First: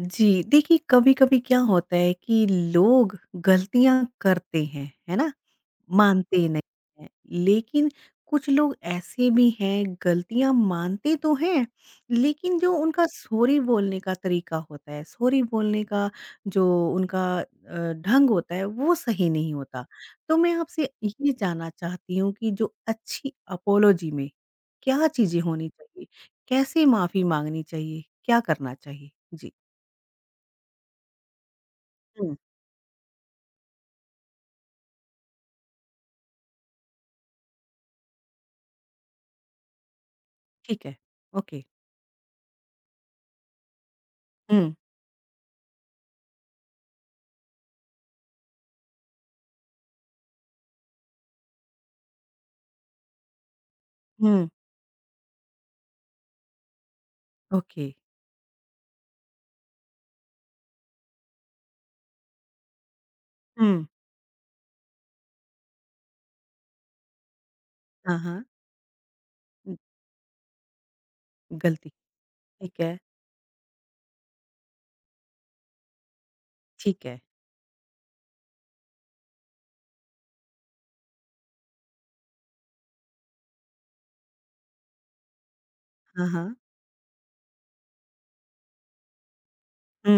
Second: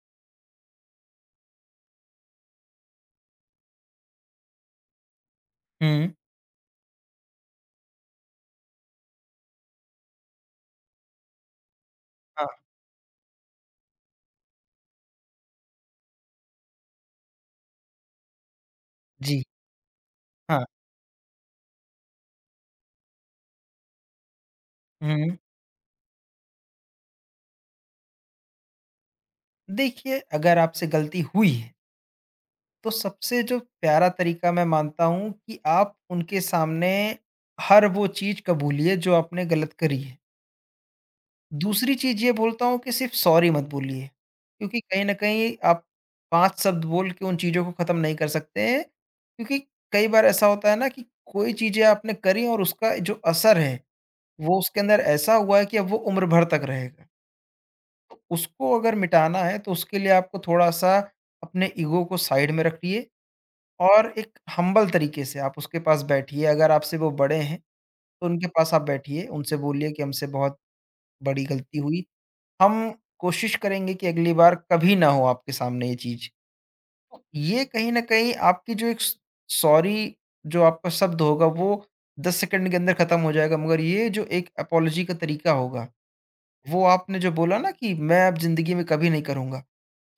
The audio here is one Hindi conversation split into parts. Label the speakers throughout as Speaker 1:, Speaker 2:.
Speaker 1: जी, देखिए कभी-कभी क्या होता है कि लोग गलतियाँ करते हैं, है ना?
Speaker 2: हुँ।
Speaker 1: मानते नहीं हैं, लेकिन कुछ लोग ऐसे भी हैं गलतियाँ मानते तो हैं,
Speaker 2: हाँ,
Speaker 1: लेकिन जो उनका सॉरी बोलने का तरीका होता है, सॉरी बोलने का जो उनका ढंग होता है वो सही
Speaker 2: जी,
Speaker 1: नहीं होता। तो मैं
Speaker 2: हाँ।
Speaker 1: आपसे ये जानना चाहती हूँ कि जो अच्छी अपोलॉजी में क्या
Speaker 2: हुँ।
Speaker 1: चीज़ें होनी चाहिए? कैसे माफ़ी माँगनी चाहिए? क्या करना चाहिए? जी।
Speaker 2: देखिए, अगर आपसे गलती हुई है, तो सबसे जो प्यारा तरीका मैं मानता हूँ कि आप उनके सामने हर वो चीज़ कबूलिए जो आपने गलत करी है।
Speaker 1: ठीक है, ओके।
Speaker 2: दूसरी चीज़ ये बोलता हूँ कि सिर्फ़ सॉरी मत बोलिए,
Speaker 1: हुँ,
Speaker 2: क्योंकि कहीं न कहीं आप 5 शब्द बोल के उन चीज़ों को ख़त्म नहीं कर सकते हैं, क्योंकि कई बार ऐसा होता है ना कि कोई चीज़ें आपने करी और उसका जो असर है,
Speaker 1: हुँ।
Speaker 2: वो उसके अंदर ऐसा हुआ है कि अब वो उम्र भर तक रहेगा।
Speaker 1: ओके।
Speaker 2: तो उसको अगर मिटाना है तो उसके लिए आपको थोड़ा-सा अपने ईगो को साइड में रखिए
Speaker 1: हुँ।
Speaker 2: और एक हम्बल तरीके से आप उसके पास बैठिए। अगर आपसे वो बड़े हैं
Speaker 1: हाँ,
Speaker 2: तो
Speaker 1: हाँ।
Speaker 2: उनके पास आप बैठिए, उनसे
Speaker 1: हुँ,
Speaker 2: बोलिए कि हमसे बहुत बड़ी गलती
Speaker 1: गलती,
Speaker 2: हुई।
Speaker 1: ठीक
Speaker 2: हम
Speaker 1: है।
Speaker 2: कोशिश करेंगे कि अगली बार कभी ना हो आपके सामने ये चीज़।
Speaker 1: ठीक है।
Speaker 2: ये कहीं न कहीं आपकी जो एक स सॉरी जो आपका शब्द होगा वो 10 सेकंड के अंदर खत्म हो जाएगा मगर ये जो एक अपोलॉजी का तरीका होगा,
Speaker 1: हाँ, हाँ।
Speaker 2: वो आपने जो बोला ना कि मैं अब ज़िंदगी में कभी नहीं करूँगा।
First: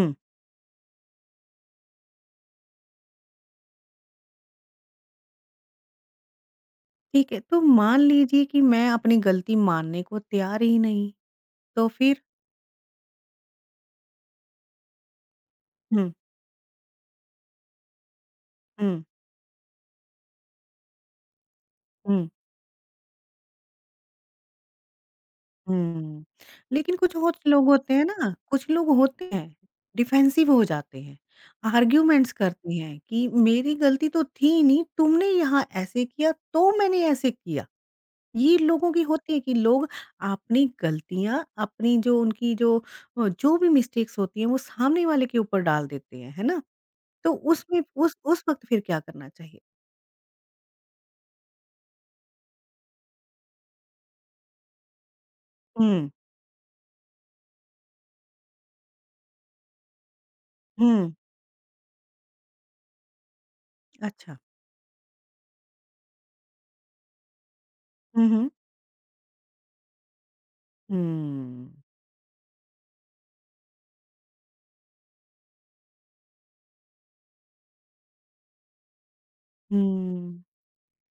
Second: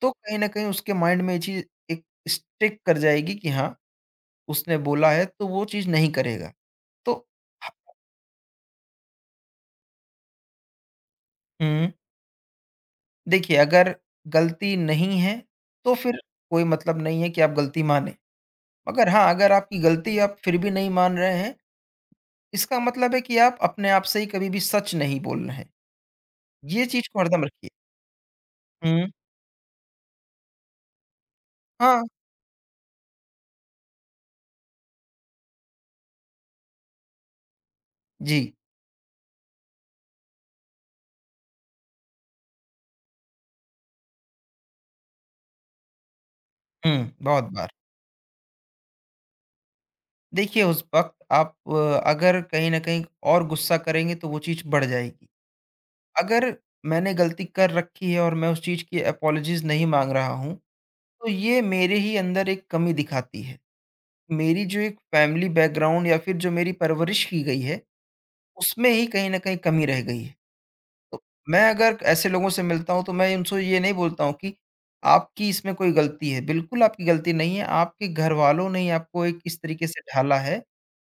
Speaker 2: तो कहीं न कहीं उसके माइंड में ये चीज़ एक स्टिक कर जाएगी कि हाँ, उसने बोला है तो वो चीज़ नहीं करेगा। तो
Speaker 1: ठीक है, तो
Speaker 2: ह
Speaker 1: मान लीजिए कि मैं अपनी गलती मानने को तैयार ही नहीं, तो
Speaker 2: हुँ,
Speaker 1: फिर?
Speaker 2: देखिए अगर गलती नहीं है, तो
Speaker 1: हुँ,
Speaker 2: फिर कोई मतलब नहीं है कि आप गलती मानें।
Speaker 1: हुँ,
Speaker 2: मगर हाँ, अगर आपकी गलती आप फिर भी नहीं मान रहे हैं,
Speaker 1: हुँ,
Speaker 2: इसका मतलब है कि आप अपने आप से ही कभी भी सच नहीं बोल रहे हैं।
Speaker 1: हुँ।
Speaker 2: ये
Speaker 1: लेकिन
Speaker 2: चीज़
Speaker 1: कुछ
Speaker 2: को
Speaker 1: होत
Speaker 2: हरदम
Speaker 1: लोग
Speaker 2: रखिए।
Speaker 1: होते हैं ना, कुछ लोग
Speaker 2: हुँ,
Speaker 1: होते हैं, डिफेंसिव हो जाते हैं,
Speaker 2: हाँ,
Speaker 1: आर्ग्यूमेंट्स करते हैं कि मेरी गलती तो थी नहीं, तुमने यहाँ ऐसे किया, तो मैंने ऐसे किया।
Speaker 2: जी।
Speaker 1: ये लोगों की होती है कि लोग अपनी गलतियाँ, अपनी जो उनकी जो जो भी मिस्टेक्स होती हैं, वो सामने वाले के ऊपर डाल देते हैं, है ना?
Speaker 2: हुँ,
Speaker 1: तो
Speaker 2: बहुत बार।
Speaker 1: उसमें उस वक़्त फिर क्या करना चाहिए?
Speaker 2: देखिए उस वक़्त आप अगर कहीं न कहीं और गुस्सा करेंगे तो वो चीज़ बढ़ जाएगी।
Speaker 1: हुँ,
Speaker 2: अगर मैंने गलती कर रखी है और मैं उस चीज़ की अपॉलजीज़ नहीं माँग रहा हूँ,
Speaker 1: हुँ,
Speaker 2: तो ये मेरे ही अंदर एक कमी दिखाती है।
Speaker 1: अच्छा।
Speaker 2: मेरी जो एक फैमिली बैकग्राउंड या फिर जो मेरी परवरिश की गई है,
Speaker 1: हुँ, हुँ।
Speaker 2: उसमें ही कहीं न कहीं कमी रह गई है। तो मैं
Speaker 1: हुँ,
Speaker 2: अगर ऐसे लोगों से मिलता हूँ, तो मैं उनसे ये नहीं बोलता हूँ कि आपकी इसमें कोई गलती है, बिल्कुल आपकी गलती नहीं है, आपके घरवालों ने ही आपको एक इस तरीके से ढाला
Speaker 1: हुँ।
Speaker 2: है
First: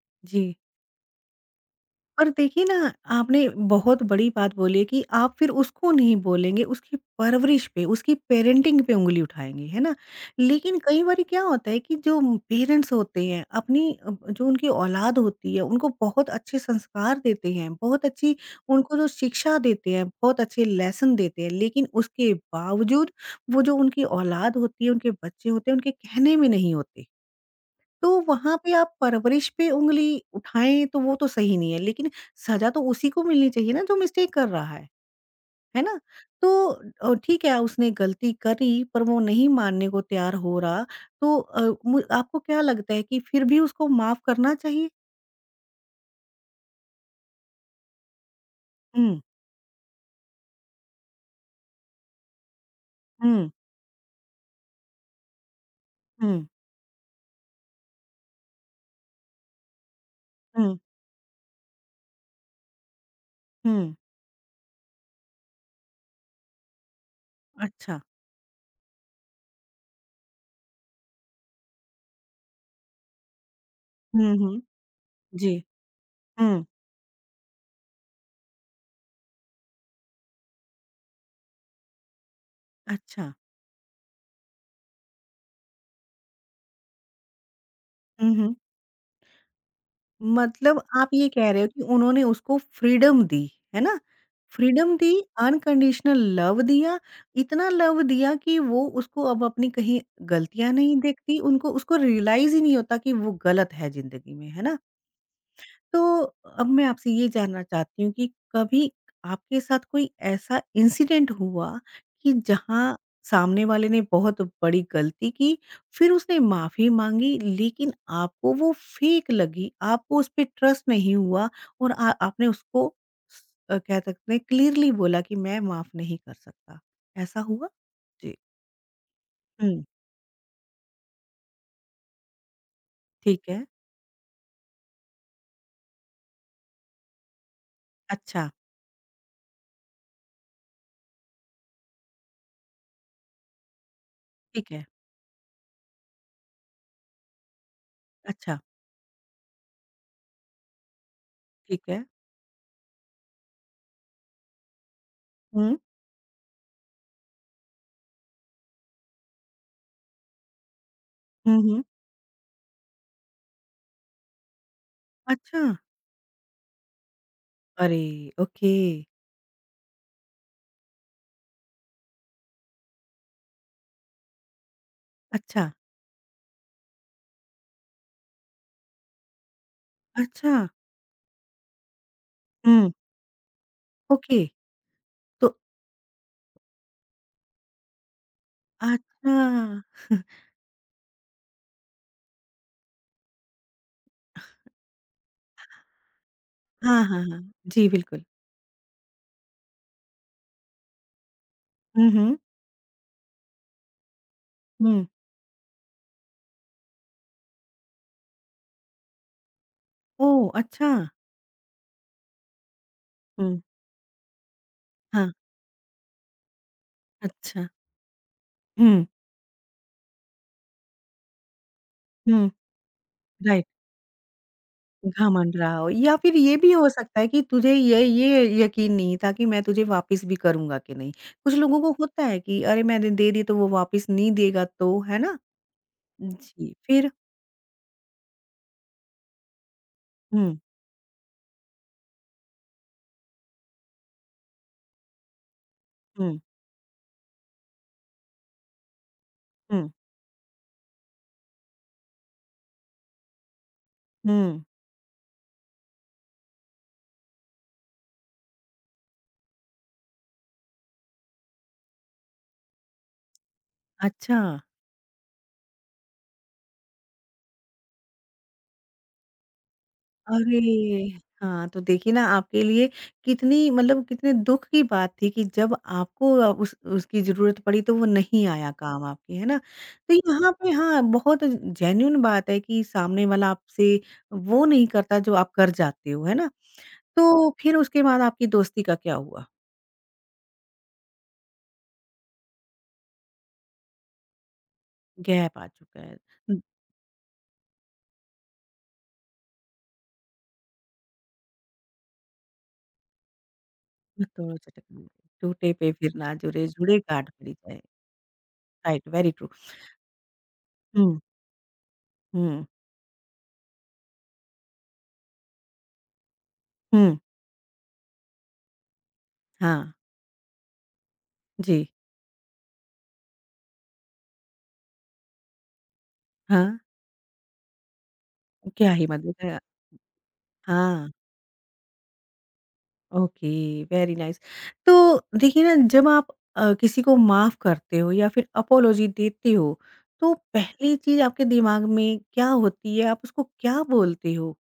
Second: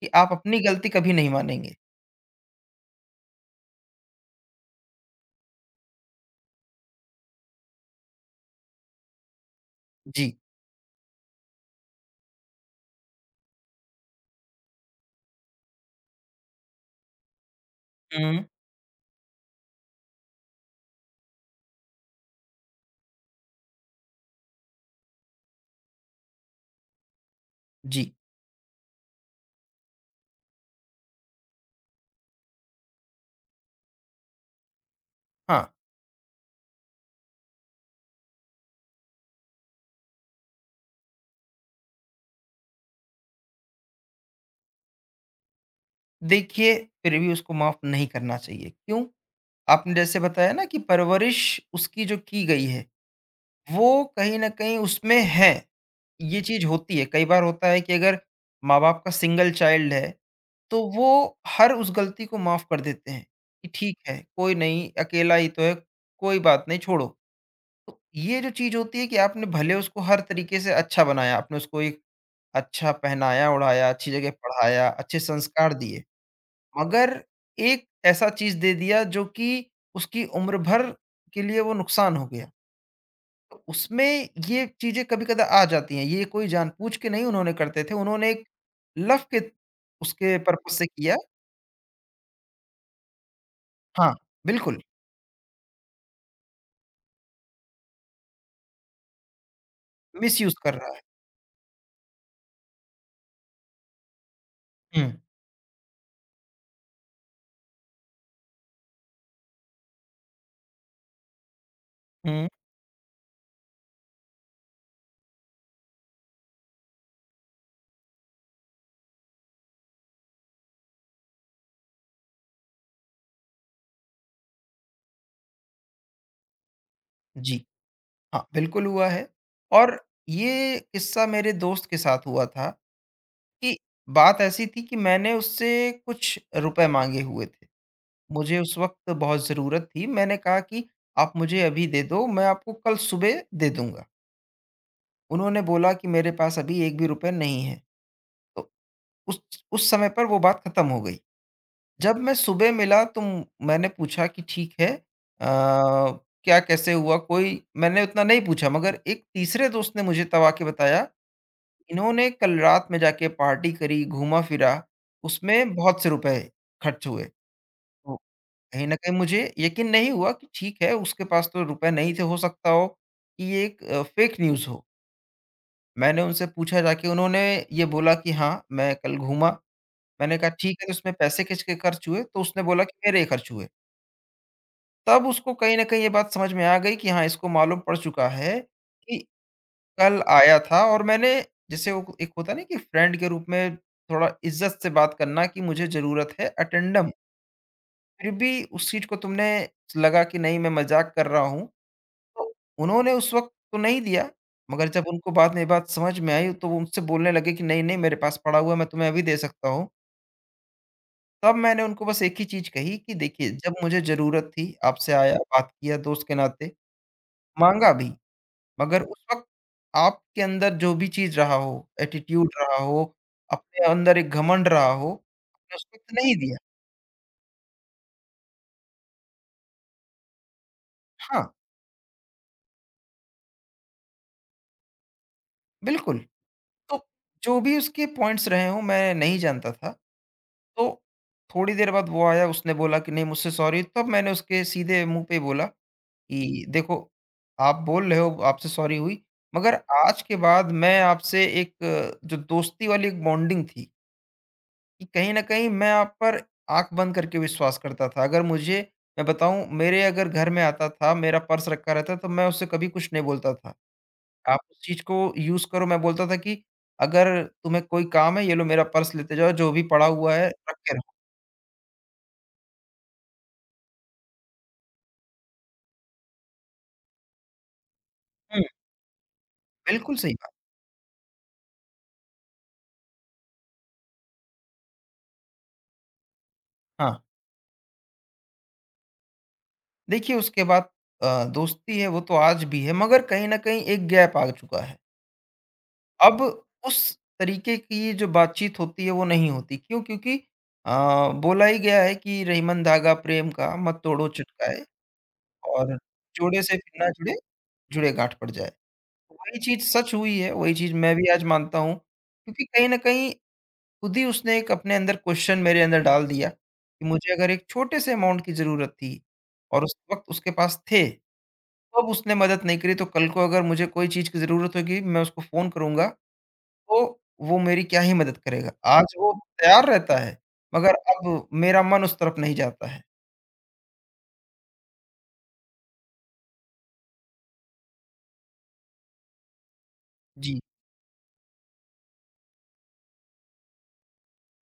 Speaker 2: कि आप
Speaker 1: जी।
Speaker 2: अपनी गलती कभी नहीं मानेंगे।
Speaker 1: और देखिए ना, आपने बहुत बड़ी बात बोली है कि आप फिर उसको नहीं बोलेंगे, उसकी परवरिश पे, उसकी पेरेंटिंग पे उँगली उठाएँगे, है ना?
Speaker 2: जी।
Speaker 1: लेकिन कई बारी क्या होता है कि जो पेरेंट्स होते हैं, जो उनकी औलाद होती है, उनको बहुत अच्छे संस्कार देते हैं, बहुत अच्छी
Speaker 2: हुँ।
Speaker 1: उनको जो शिक्षा देते हैं, बहुत अच्छे लेसन देते हैं, लेकिन उसके बावजूद वो जो उनकी औलाद होती है, उनके बच्चे होते हैं, उनके कहने में नहीं होते।
Speaker 2: जी।
Speaker 1: तो वहाँ पे आप परवरिश पे उंगली उठाएँ तो वो तो सही नहीं है, लेकिन सज़ा तो उसी को मिलनी चाहिए ना जो मिस्टेक कर रहा
Speaker 2: हाँ।
Speaker 1: है ना? तो ठीक है उसने गलती करी पर वो नहीं मानने को तैयार हो रहा तो मु आपको क्या लगता है कि फिर भी उसको माफ़ करना चाहिए?
Speaker 2: देखिए, फिर भी उसको माफ़ नहीं करना चाहिए। क्यों?
Speaker 1: हुँ,
Speaker 2: आपने जैसे बताया ना कि परवरिश उसकी जो की गई है,
Speaker 1: हुँ,
Speaker 2: वो कहीं न कहीं उसमें है। ये
Speaker 1: हुँ,
Speaker 2: चीज़ होती है, कई बार होता है कि अगर माँ-बाप का सिंगल चाइल्ड है,
Speaker 1: हुँ,
Speaker 2: तो वो हर उस गलती को माफ़ कर देते हैं कि
Speaker 1: हुँ,
Speaker 2: ठीक है, कोई नहीं, अकेला ही तो है, कोई बात नहीं, छोड़ो। तो
Speaker 1: अच्छा।
Speaker 2: ये जो चीज़ होती है कि आपने भले उसको हर तरीके से अच्छा बनाया, आपने उसको एक अच्छा पहनाया-ओढ़ाया, अच्छी जगह
Speaker 1: हुँ, हुँ,
Speaker 2: पढ़ाया, अच्छे
Speaker 1: जी,
Speaker 2: संस्कार दिए।
Speaker 1: हुँ,
Speaker 2: मगर एक ऐसा चीज़ दे दिया जो कि उसकी उम्र भर के लिए वो नुकसान हो गया।
Speaker 1: अच्छा।
Speaker 2: तो उसमें ये चीज़ें कभी-कदा आ जाती हैं, ये कोई जानबूझ के नहीं उन्होंने करते थे, उन्होंने
Speaker 1: हुँ,
Speaker 2: एक
Speaker 1: हुँ।
Speaker 2: लव के उसके पर्पज़
Speaker 1: मतलब
Speaker 2: से
Speaker 1: आप
Speaker 2: किया
Speaker 1: ये कह रहे हो कि उन्होंने उसको फ्रीडम दी, है ना?
Speaker 2: हाँ, बिल्कुल,
Speaker 1: फ्रीडम दी, अनकंडीशनल लव दिया, इतना लव दिया कि वो उसको अब अपनी कहीं
Speaker 2: मिसयूज़
Speaker 1: गलतियाँ
Speaker 2: कर रहा
Speaker 1: नहीं
Speaker 2: है।
Speaker 1: दिखती, उनको उसको रियलाइज़ ही नहीं होता कि वो गलत है ज़िंदगी में, है ना?
Speaker 2: हुँ,
Speaker 1: तो अब मैं आपसे ये जानना चाहती हूँ कि कभी आपके साथ कोई ऐसा इंसिडेंट हुआ कि
Speaker 2: हुँ,
Speaker 1: जहाँ सामने वाले ने बहुत बड़ी गलती की, फिर उसने माफ़ी माँगी लेकिन आपको वो फ़ेक लगी, आपको उस पे ट्रस्ट नहीं हुआ और आ आपने उसको स कह सकते हैं क्लियरली बोला कि मैं माफ़ नहीं कर सकता, ऐसा
Speaker 2: जी,
Speaker 1: हुआ? जी।
Speaker 2: हाँ, बिल्कुल हुआ है
Speaker 1: हुँ,
Speaker 2: और ये किस्सा मेरे दोस्त के साथ हुआ था
Speaker 1: ठीक है।
Speaker 2: कि बात ऐसी थी कि मैंने उससे कुछ रुपए माँगे हुए थे।
Speaker 1: अच्छा,
Speaker 2: मुझे उस वक़्त बहुत ज़रूरत थी। मैंने कहा कि आप मुझे अभी दे दो, मैं आपको कल सुबह दे दूँगा।
Speaker 1: ठीक है।
Speaker 2: उन्होंने बोला कि मेरे पास अभी 1 भी रुपए नहीं है।
Speaker 1: अच्छा,
Speaker 2: तो उस उस समय पर वो बात खत्म हो गई।
Speaker 1: ठीक है।
Speaker 2: जब मैं सुबह मिला तो मैंने पूछा कि ठीक है अ,
Speaker 1: हुँ।
Speaker 2: क्या कैसे हुआ? कोई मैंने उतना नहीं पूछा मगर एक तीसरे दोस्त ने मुझे तब आके बताया,
Speaker 1: हुँ, हुँ।
Speaker 2: इन्होंने कल रात में जाके पार्टी करी, घूमा-फिरा,
Speaker 1: अच्छा!
Speaker 2: उसमें बहुत से रुपए खर्च हुए।
Speaker 1: अरे! ओके।
Speaker 2: कहीं न कहीं मुझे यकीन नहीं हुआ कि ठीक है, उसके पास तो रुपए नहीं थे, हो सकता हो कि ये एक फ़ेक न्यूज़ हो।
Speaker 1: अच्छा,
Speaker 2: मैंने उनसे पूछा जाके उन्होंने ये बोला कि हाँ, मैं कल घूमा। मैंने कहा
Speaker 1: अच्छा!
Speaker 2: ठीक है, तो उसमें पैसे किसके खर्च हुए? तो उसने बोला
Speaker 1: हुँ,
Speaker 2: कि मेरे ही खर्च हुए।
Speaker 1: ओके,
Speaker 2: तब उसको
Speaker 1: तो
Speaker 2: कहीं न कहीं ये बात समझ में आ गई कि हाँ, इसको मालूम पड़ चुका है कि
Speaker 1: अच्छा,
Speaker 2: कल आया था और मैंने जैसे वो एक होता है ना कि फ्रेंड के रूप में थोड़ा इज़्ज़त से बात करना कि मुझे ज़रूरत है
Speaker 1: हाँ,
Speaker 2: अटेंडम।
Speaker 1: हाँ, हाँ, जी, बिल्कुल।
Speaker 2: फिर भी उस चीज़ को तुमने लगा कि नहीं मैं मज़ाक कर रहा हूँ।
Speaker 1: हुँ, हुँ,
Speaker 2: तो उन्होंने उस वक़्त तो नहीं दिया, मगर जब
Speaker 1: हुँ,
Speaker 2: उनको बाद में ये बात समझ में आई तो वो मुझसे बोलने लगे कि नहीं-नहीं मेरे पास पड़ा हुआ है, मैं तुम्हें अभी दे सकता हूँ।
Speaker 1: ओह! अच्छा,
Speaker 2: तब मैंने उनको बस एक ही चीज़ कही कि देखिए
Speaker 1: हुँ,
Speaker 2: जब मुझे ज़रूरत थी, आपसे
Speaker 1: हाँ,
Speaker 2: आया, बात किया दोस्त के नाते,
Speaker 1: अच्छा,
Speaker 2: माँगा भी, मगर
Speaker 1: हुँ,
Speaker 2: उस वक़्त आपके अंदर जो भी चीज़ रहा हो,
Speaker 1: हुँ,
Speaker 2: एटीट्यूड रहा हो,
Speaker 1: राइट,
Speaker 2: अपने अंदर एक घमंड रहा हो,
Speaker 1: घमंड रहा
Speaker 2: आपने उस
Speaker 1: हो
Speaker 2: वक़्त
Speaker 1: या
Speaker 2: नहीं
Speaker 1: फिर ये
Speaker 2: दिया।
Speaker 1: भी हो सकता है कि तुझे ये यकीन नहीं था कि मैं तुझे वापस भी करूँगा कि नहीं।
Speaker 2: हाँ,
Speaker 1: कुछ लोगों को होता है कि अरे, मैंने दे दी तो वो वापस नहीं देगा तो, है ना?
Speaker 2: बिल्कुल।
Speaker 1: जी,
Speaker 2: तो
Speaker 1: फिर?
Speaker 2: जो भी उसके पॉइंट्स रहे हों मैं नहीं जानता था।
Speaker 1: हुँ,
Speaker 2: तो, थोड़ी देर बाद वो आया उसने बोला कि नहीं मुझसे सॉरी तब मैंने उसके सीधे मुँह पे ही बोला
Speaker 1: हुँ,
Speaker 2: कि देखो, आप बोल रहे हो आपसे सॉरी हुई, मगर
Speaker 1: हुँ,
Speaker 2: आज के बाद मैं आपसे एक जो दोस्ती वाली एक बॉन्डिंग थी,
Speaker 1: हुँ,
Speaker 2: कि कहीं न कहीं मैं आप पर आँख बंद करके विश्वास करता था। अगर मुझे मैं बताऊँ मेरे अगर घर में आता था, मेरा पर्स रखा रहता तो मैं उससे कभी कुछ नहीं बोलता था।
Speaker 1: अच्छा।
Speaker 2: आप उस चीज़ को यूज़ करो मैं बोलता था कि अगर तुम्हें कोई काम है ये लो मेरा पर्स लेते जाओ, जो भी पड़ा हुआ है
Speaker 1: अरे!
Speaker 2: रख के रहो।
Speaker 1: हाँ, तो देखिए ना आपके लिए कितनी मतलब कितने दुःख की बात थी कि जब आपको उस उसकी ज़रूरत पड़ी तो वो नहीं
Speaker 2: हुँ,
Speaker 1: आया काम आपके, है ना? तो
Speaker 2: बिल्कुल सही बात।
Speaker 1: यहाँ पे हाँ, बहुत जेन्युइन बात है कि सामने वाला आपसे वो नहीं करता जो आप कर जाते हो, है ना?
Speaker 2: हाँ।
Speaker 1: तो फिर उसके बाद आपकी दोस्ती का क्या हुआ?
Speaker 2: देखिए उसके बाद दोस्ती है वो तो आज भी है मगर कहीं न कहीं एक गैप आ चुका है।
Speaker 1: गैप आ चुका है।
Speaker 2: अब
Speaker 1: हुँ,
Speaker 2: उस तरीके की जो बातचीत होती है वो नहीं होती क्यों? क्योंकि अ, बोला ही गया है कि रहीमन धागा प्रेम का मत तोड़ो
Speaker 1: हथौड़ों से
Speaker 2: चुटकाए
Speaker 1: टकराए, टूटे पे
Speaker 2: और
Speaker 1: फिर ना
Speaker 2: जोड़े
Speaker 1: जुड़े,
Speaker 2: से
Speaker 1: जुड़े
Speaker 2: फिर ना
Speaker 1: गांठ
Speaker 2: जुड़े,
Speaker 1: पड़ी जाए।
Speaker 2: जुड़े गाँठ पड़ जाए।
Speaker 1: Right, very true.
Speaker 2: वही चीज़ सच हुई है, वही चीज़ मैं
Speaker 1: हुँ,
Speaker 2: भी आज मानता हूँ क्योंकि
Speaker 1: हुँ,
Speaker 2: कहीं न कहीं खुद ही उसने एक अपने अंदर क्वेश्चन मेरे अंदर डाल दिया कि
Speaker 1: हुँ।
Speaker 2: मुझे अगर एक छोटे से अमाउंट की ज़रूरत थी और
Speaker 1: हाँ,
Speaker 2: उस वक़्त उसके पास थे
Speaker 1: जी।
Speaker 2: अब उसने मदद नहीं करी तो कल को अगर मुझे कोई चीज़ की ज़रूरत होगी मैं उसको फ़ोन करूँगा,
Speaker 1: हाँ,
Speaker 2: तो वो मेरी क्या ही मदद करेगा।
Speaker 1: क्या ही
Speaker 2: आज वो
Speaker 1: मदद है
Speaker 2: तैयार रहता है, मगर
Speaker 1: हाँ,
Speaker 2: अब मेरा मन उस तरफ नहीं जाता है।
Speaker 1: Okay, very nice. तो देखिए ना जब आप किसी को माफ़ करते हो या फिर अपोलॉजी देते हो, तो
Speaker 2: जी।
Speaker 1: पहली चीज़ आपके दिमाग में क्या होती है? आप उसको क्या बोलते हो?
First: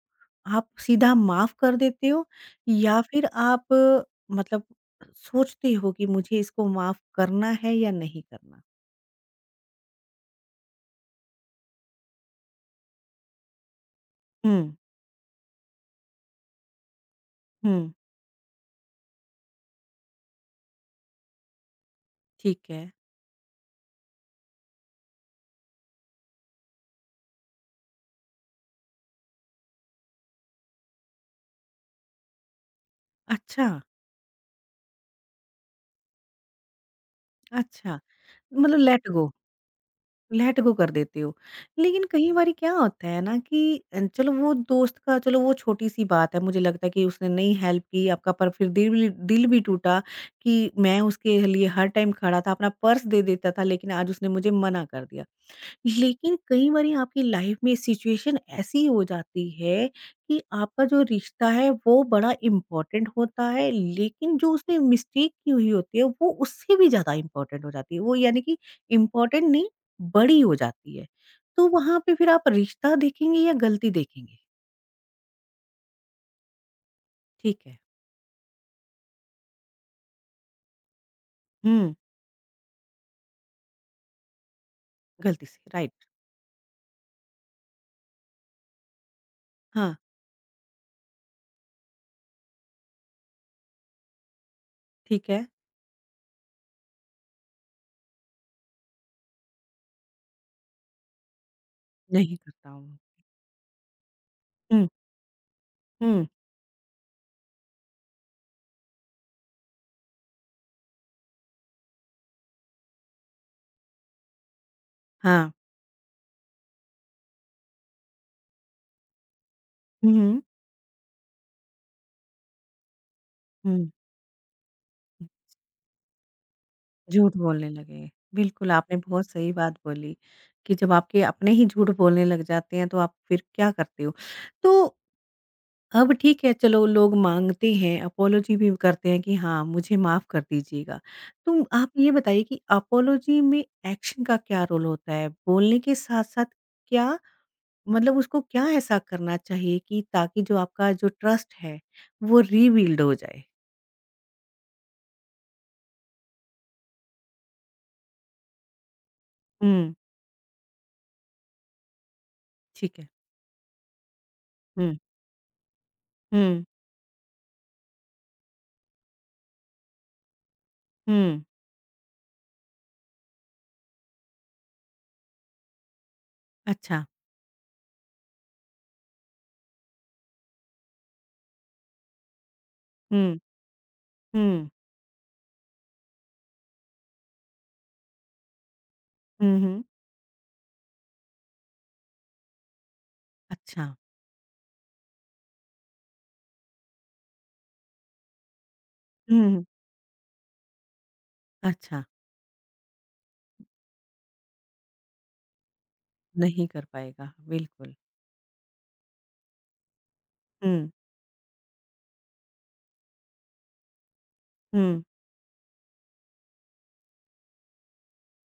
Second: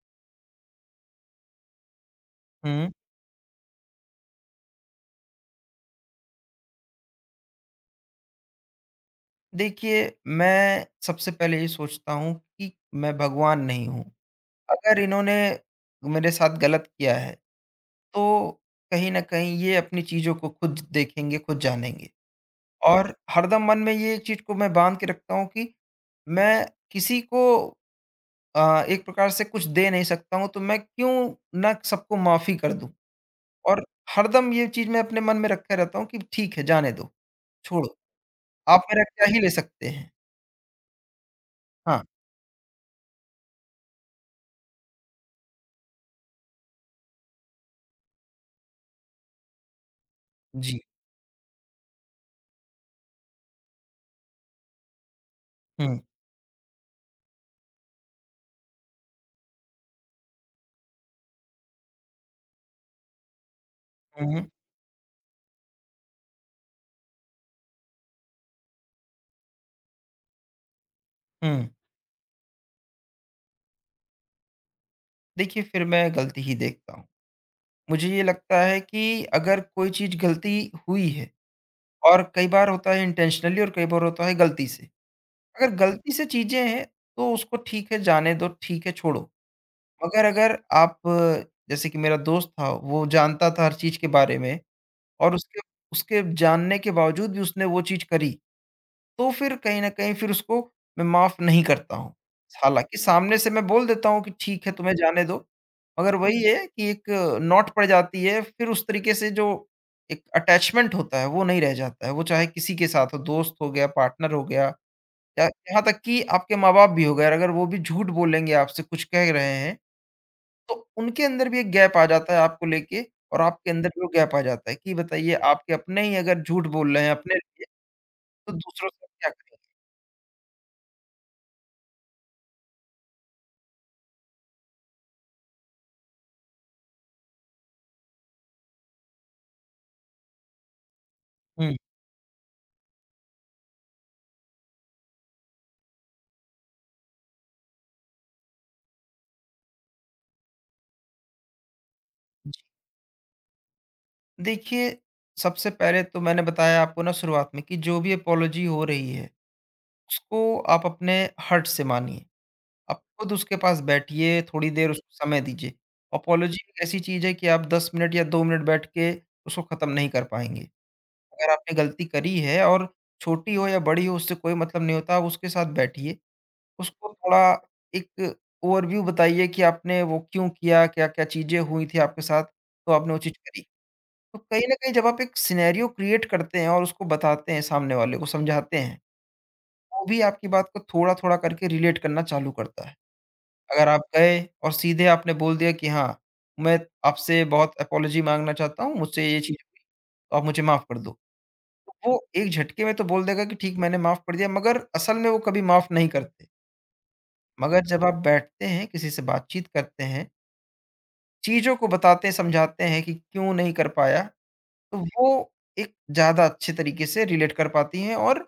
Speaker 1: आप सीधा माफ़ कर देते हो
Speaker 2: हुँ।
Speaker 1: या फिर आप मतलब सोचते हो कि मुझे इसको माफ़ करना है या नहीं करना?
Speaker 2: देखिए, मैं सबसे पहले ये सोचता हूँ कि मैं भगवान नहीं हूँ।
Speaker 1: हुँ,
Speaker 2: अगर इन्होंने मेरे साथ गलत किया है,
Speaker 1: हुँ,
Speaker 2: तो कहीं न कहीं ये अपनी चीज़ों को खुद देखेंगे, खुद जानेंगे।
Speaker 1: ठीक है।
Speaker 2: और हरदम मन में ये एक चीज़ को मैं बाँध के रखता हूँ कि मैं किसी को एक प्रकार से कुछ दे नहीं सकता हूँ, तो मैं क्यों ना सबको माफ़ी कर दूँ?
Speaker 1: अच्छा,
Speaker 2: और हरदम ये चीज़ मैं अपने मन में रखे रहता हूँ कि ठीक है, जाने दो, छोड़ो,
Speaker 1: अच्छा मतलब
Speaker 2: आप मेरा
Speaker 1: लेट
Speaker 2: क्या
Speaker 1: गो।
Speaker 2: ही ले सकते हैं।
Speaker 1: लेट गो कर देते हो।
Speaker 2: हाँ,
Speaker 1: लेकिन कई बारी क्या होता है ना कि चलो वो दोस्त का चलो वो छोटी-सी बात है, मुझे लगता है कि उसने नहीं हेल्प की आपका पर फिर दिल भी टूटा कि
Speaker 2: जी।
Speaker 1: मैं उसके लिए हर टाइम खड़ा था, अपना पर्स दे देता था लेकिन आज उसने मुझे मना कर दिया।
Speaker 2: हुँ,
Speaker 1: लेकिन कई बारी आपकी लाइफ में सिचुएशन ऐसी हो जाती है कि आपका जो रिश्ता है वो बड़ा इम्पोर्टेंट होता है लेकिन
Speaker 2: हुँ,
Speaker 1: जो उसमें मिस्टेक की हुई होती है वो उससे भी ज्यादा इम्पोर्टेंट हो जाती है वो यानी कि इम्पोर्टेंट नहीं बड़ी हो जाती है
Speaker 2: हुँ।
Speaker 1: तो वहां पे फिर आप रिश्ता देखेंगे या गलती देखेंगे?
Speaker 2: देखिए, फिर मैं गलती ही देखता हूँ।
Speaker 1: ठीक है।
Speaker 2: मुझे ये लगता है कि अगर कोई चीज़ गलती हुई है
Speaker 1: हम्म।
Speaker 2: और कई बार होता है इंटेंशनली और कई बार होता है गलती से।
Speaker 1: गलती से,
Speaker 2: अगर
Speaker 1: राइट।
Speaker 2: गलती से चीज़ें हैं, तो उसको ठीक है, जाने दो, ठीक है, छोड़ो।
Speaker 1: हाँ।
Speaker 2: मगर अगर आप जैसे कि मेरा दोस्त था, वो जानता था हर चीज़ के बारे में
Speaker 1: ठीक
Speaker 2: और
Speaker 1: है।
Speaker 2: उसके उसके जानने के बावजूद भी उसने वो चीज़ करी, तो फिर कहीं न कहीं फिर उसको मैं माफ़ नहीं करता हूँ।
Speaker 1: नहीं करता
Speaker 2: हालाँकि
Speaker 1: हूँ।
Speaker 2: सामने से मैं बोल देता हूँ कि ठीक है
Speaker 1: हम्म।
Speaker 2: तुम्हें जाने दो, मगर
Speaker 1: हम्म।
Speaker 2: वही है कि एक नोट पड़ जाती है, फिर उस तरीके से जो एक अटैचमेंट होता है वो नहीं रह जाता है। वो चाहे किसी के साथ हो, दोस्त हो गया, पार्टनर हो गया या
Speaker 1: हाँ।
Speaker 2: यहाँ तक कि आपके माँ-बाप भी हो गए और अगर वो भी झूठ बोलेंगे आपसे कुछ कह रहे हैं
Speaker 1: हम्म।
Speaker 2: तो उनके अंदर भी एक गैप आ जाता है आपको लेके और आपके अंदर
Speaker 1: हम्म।
Speaker 2: भी वो गैप आ जाता है कि बताइए आपके अपने ही अगर झूठ बोल रहे हैं अपने
Speaker 1: झूठ
Speaker 2: लिए
Speaker 1: बोलने लगे।
Speaker 2: तो
Speaker 1: बिल्कुल,
Speaker 2: दूसरों
Speaker 1: आपने
Speaker 2: से आप
Speaker 1: बहुत
Speaker 2: क्या
Speaker 1: सही
Speaker 2: करेंगे?
Speaker 1: बात बोली कि जब आपके अपने ही झूठ बोलने लग जाते हैं, तो आप फिर क्या करते हो? तो अब ठीक है, चलो लोग माँगते हैं, अपोलॉजी भी करते हैं कि हाँ, मुझे माफ़ कर दीजिएगा। तो
Speaker 2: हुँ।
Speaker 1: आप ये बताइए कि अपोलॉजी में एक्शन का क्या रोल होता है? बोलने के साथ-साथ क्या मतलब उसको क्या ऐसा करना चाहिए कि ताकि जो आपका जो ट्रस्ट है, वो
Speaker 2: जी।
Speaker 1: रीबिल्ड हो जाए?
Speaker 2: देखिए, सबसे पहले तो मैंने बताया आपको ना शुरुआत में कि जो भी अपोलॉजी हो रही है,
Speaker 1: हुँ,
Speaker 2: उसको आप अपने हर्ट से मानिए।
Speaker 1: ठीक
Speaker 2: आप
Speaker 1: है।
Speaker 2: खुद उसके पास बैठिए, थोड़ी देर
Speaker 1: हुँ,
Speaker 2: उसको समय दीजिए। अपोलॉजी
Speaker 1: हुँ,
Speaker 2: एक ऐसी चीज़ है कि आप 10 मिनट या 2 मिनट बैठ के उसको ख़त्म नहीं कर पाएँगे।
Speaker 1: हुँ।
Speaker 2: अगर आपने गलती करी है और छोटी हो या बड़ी हो उससे कोई मतलब नहीं होता, आप उसके साथ बैठिए
Speaker 1: अच्छा।
Speaker 2: उसको थोड़ा एक ओवरव्यू बताइए कि आपने वो क्यों किया? क्या-क्या चीज़ें हुई थी आपके साथ, तो आपने वो चीज़
Speaker 1: हुँ,
Speaker 2: करी? तो कहीं
Speaker 1: हुँ।
Speaker 2: न कहीं जब आप एक सिनेरियो क्रिएट करते हैं और उसको बताते हैं सामने वाले को, समझाते हैं,
Speaker 1: हुँ, हुँ।
Speaker 2: वो भी आपकी बात को थोड़ा-थोड़ा करके रिलेट करना चालू करता है।
Speaker 1: अच्छा।
Speaker 2: अगर आप गए और सीधे आपने बोल दिया कि हाँ, मैं आपसे बहुत अपॉलॉजी माँगना चाहता हूँ, मुझसे ये
Speaker 1: हुँ,
Speaker 2: चीज़
Speaker 1: हुँ।
Speaker 2: हुई, तो आप मुझे माफ़ कर दो।
Speaker 1: अच्छा,
Speaker 2: तो वो एक झटके में तो बोल देगा कि ठीक मैंने माफ़ कर दिया, मगर असल में वो कभी माफ़ नहीं करते।
Speaker 1: नहीं कर पाएगा,
Speaker 2: मगर
Speaker 1: बिल्कुल।
Speaker 2: जब आप बैठते हैं, किसी से बातचीत करते हैं,
Speaker 1: हुँ,
Speaker 2: चीज़ों को बताते समझाते हैं कि क्यों नहीं कर पाया, तो
Speaker 1: हुँ,
Speaker 2: वो एक ज़्यादा अच्छे तरीके से रिलेट कर पाती हैं और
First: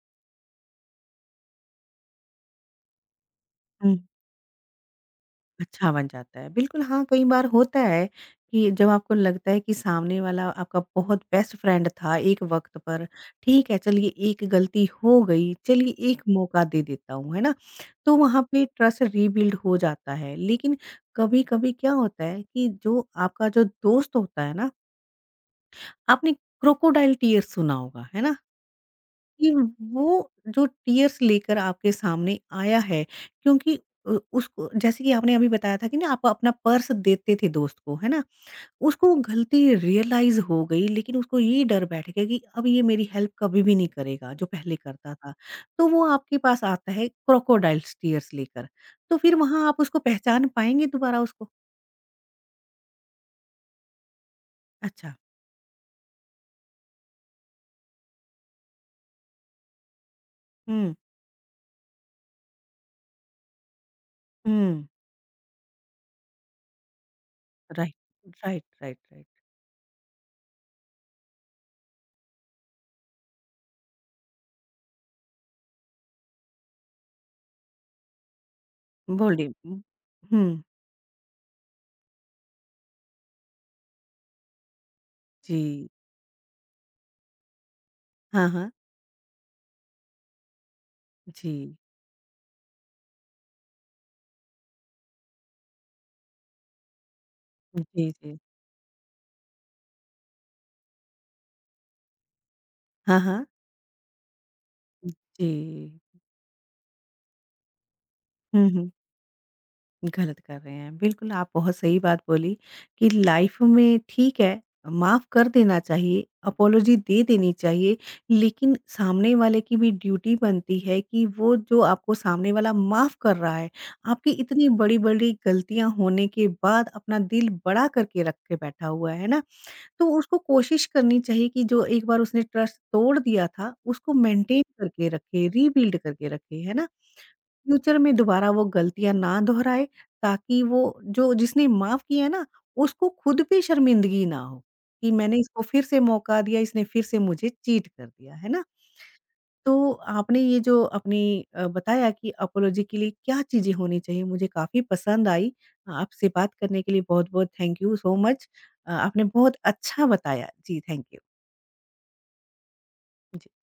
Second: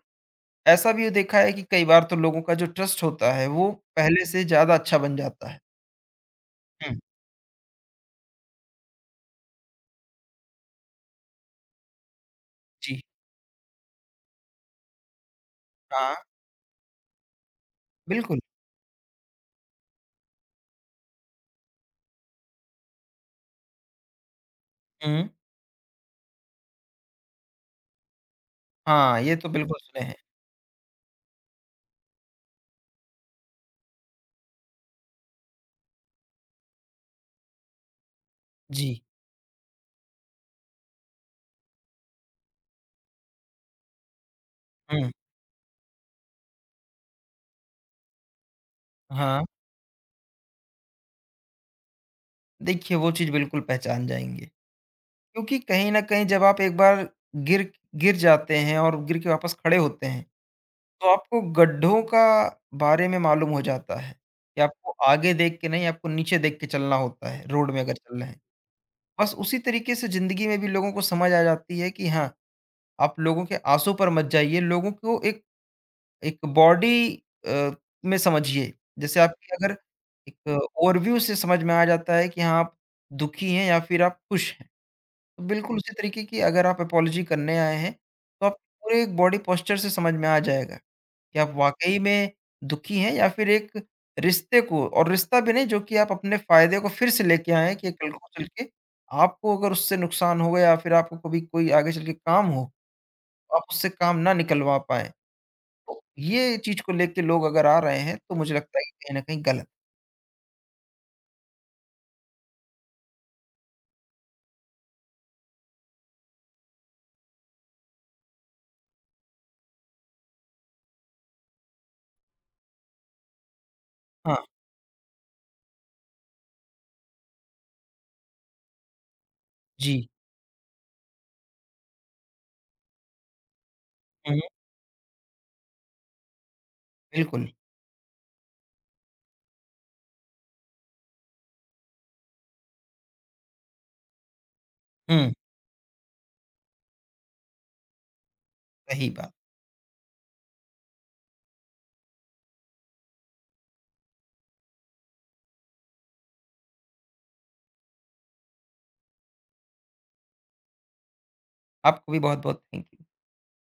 Speaker 2: ऐसा भी देखा है कि कई बार तो लोगों का जो ट्रस्ट होता है, वो
Speaker 1: हुँ।
Speaker 2: पहले से ज़्यादा अच्छा बन जाता है।
Speaker 1: अच्छा बन जाता है। बिल्कुल,
Speaker 2: हुँ,
Speaker 1: हाँ, कई बार होता है कि जब आपको लगता है कि सामने वाला आपका बहुत बेस्ट फ्रेंड था एक वक़्त
Speaker 2: जी।
Speaker 1: पर, ठीक है, चलिए एक गलती हो गई, चलिए
Speaker 2: हाँ,
Speaker 1: एक मौका दे देता हूँ, है ना? तो
Speaker 2: बिल्कुल।
Speaker 1: वहाँ पे ट्रस्ट रीबिल्ड हो जाता है। लेकिन कभी-कभी क्या होता है कि जो आपका जो दोस्त होता है ना,
Speaker 2: हुँ।
Speaker 1: आपने क्रोकोडाइल टीयर्स सुना होगा, है ना?
Speaker 2: हाँ, ये तो
Speaker 1: कि
Speaker 2: बिल्कुल सुने हैं।
Speaker 1: वो जो टीयर्स लेकर आपके सामने आया है क्योंकि उसको जैसे कि आपने अभी बताया था कि ना आप अपना पर्स देते थे दोस्त को, है ना?
Speaker 2: जी।
Speaker 1: उसको वो गलती रियलाइज़ हो गई लेकिन उसको ये डर बैठ गया कि अब ये मेरी हेल्प कभी भी नहीं करेगा जो पहले
Speaker 2: हुँ,
Speaker 1: करता था। तो वो आपके पास आता है क्रोकोडाइल्स टीयर्स लेकर। तो फिर
Speaker 2: हाँ।
Speaker 1: वहाँ आप उसको पहचान पाएँगे दोबारा उसको?
Speaker 2: देखिए, वो चीज़ बिल्कुल पहचान जाएँगे
Speaker 1: अच्छा।
Speaker 2: क्योंकि कहीं न कहीं जब आप एक बार गिर गिर जाते हैं और गिर के वापस खड़े होते हैं
Speaker 1: हुँ,
Speaker 2: तो आपको गड्ढों का बारे में मालूम हो जाता है, कि
Speaker 1: हुँ।
Speaker 2: आपको आगे देख के नहीं आपको नीचे देख के चलना होता है, रोड में अगर
Speaker 1: राइट,
Speaker 2: चल रहे हैं।
Speaker 1: Right, right, right.
Speaker 2: बस उसी तरीके से ज़िंदगी में भी लोगों को समझ आ जाती है कि हाँ, आप लोगों के आँसू पर मत जाइए, लोगों को एक एक बॉडी अ, में समझिए। जैसे
Speaker 1: बोलिए
Speaker 2: आपकी अगर
Speaker 1: हुँ,
Speaker 2: एक
Speaker 1: हुँ।
Speaker 2: ओवरव्यू से समझ में आ जाता है कि हाँ, आप दुखी हैं या फिर आप खुश हैं। तो बिल्कुल
Speaker 1: जी।
Speaker 2: उसी तरीके की अगर आप अपॉलॉजी करने आए हैं, तो
Speaker 1: हाँ,
Speaker 2: आप
Speaker 1: हाँ।
Speaker 2: पूरे एक बॉडी पोस्चर से समझ में आ जाएगा। कि
Speaker 1: जी।
Speaker 2: आप वाक़ई में दुखी हैं या फिर एक रिश्ते को और रिश्ता भी नहीं जो कि आप अपने फ़ायदे को फिर से लेके आए हैं कि
Speaker 1: जी,
Speaker 2: कल को
Speaker 1: जी।
Speaker 2: चल के आपको अगर उससे नुकसान हो गया या फिर आपको कभी कोई आगे चल के काम हो,
Speaker 1: हाँ, हाँ।
Speaker 2: तो आप उससे काम ना निकलवा पाएँ।
Speaker 1: जी।
Speaker 2: तो ये चीज़ को लेके लोग अगर आ रहे हैं तो मुझे
Speaker 1: हुँ,
Speaker 2: लगता है
Speaker 1: हुँ।
Speaker 2: कि कहीं न कहीं गलत
Speaker 1: गलत कर रहे हैं। बिल्कुल, आप बहुत सही बात बोली कि लाइफ़ में ठीक है, माफ़ कर देना चाहिए, अपोलॉजी दे देनी चाहिए, लेकिन सामने वाले की भी ड्यूटी बनती है कि वो जो आपको सामने वाला माफ़ कर रहा है, आपकी
Speaker 2: हाँ,
Speaker 1: इतनी बड़ी-बड़ी गलतियाँ होने के बाद अपना दिल बड़ा करके रख के बैठा हुआ है ना?
Speaker 2: जी।
Speaker 1: तो उसको कोशिश करनी चाहिए कि जो एक बार उसने ट्रस्ट तोड़ दिया था, उसको
Speaker 2: हुँ, हुँ।
Speaker 1: मेंटेन करके रखे, रीबिल्ड करके रखे, है ना?
Speaker 2: बिल्कुल।
Speaker 1: फ्यूचर में दोबारा वो गलतियाँ ना दोहराए ताकि वो जो जिसने माफ़ किया है ना, उसको खुद पे शर्मिंदगी ना हो, कि
Speaker 2: हुँ,
Speaker 1: मैंने इसको फिर से मौका दिया, इसने फिर से मुझे चीट कर दिया, है ना?
Speaker 2: सही बात।
Speaker 1: तो आपने ये जो अपनी बताया कि अपोलॉजी के लिए क्या चीज़ें होनी चाहिए, मुझे काफ़ी पसंद आई। आपसे बात करने के लिए बहुत-बहुत थैंक यू सो मच। आपने बहुत अच्छा बताया। जी, थैंक यू।
Speaker 2: आपको भी बहुत-बहुत थैंक यू।
Speaker 1: जी।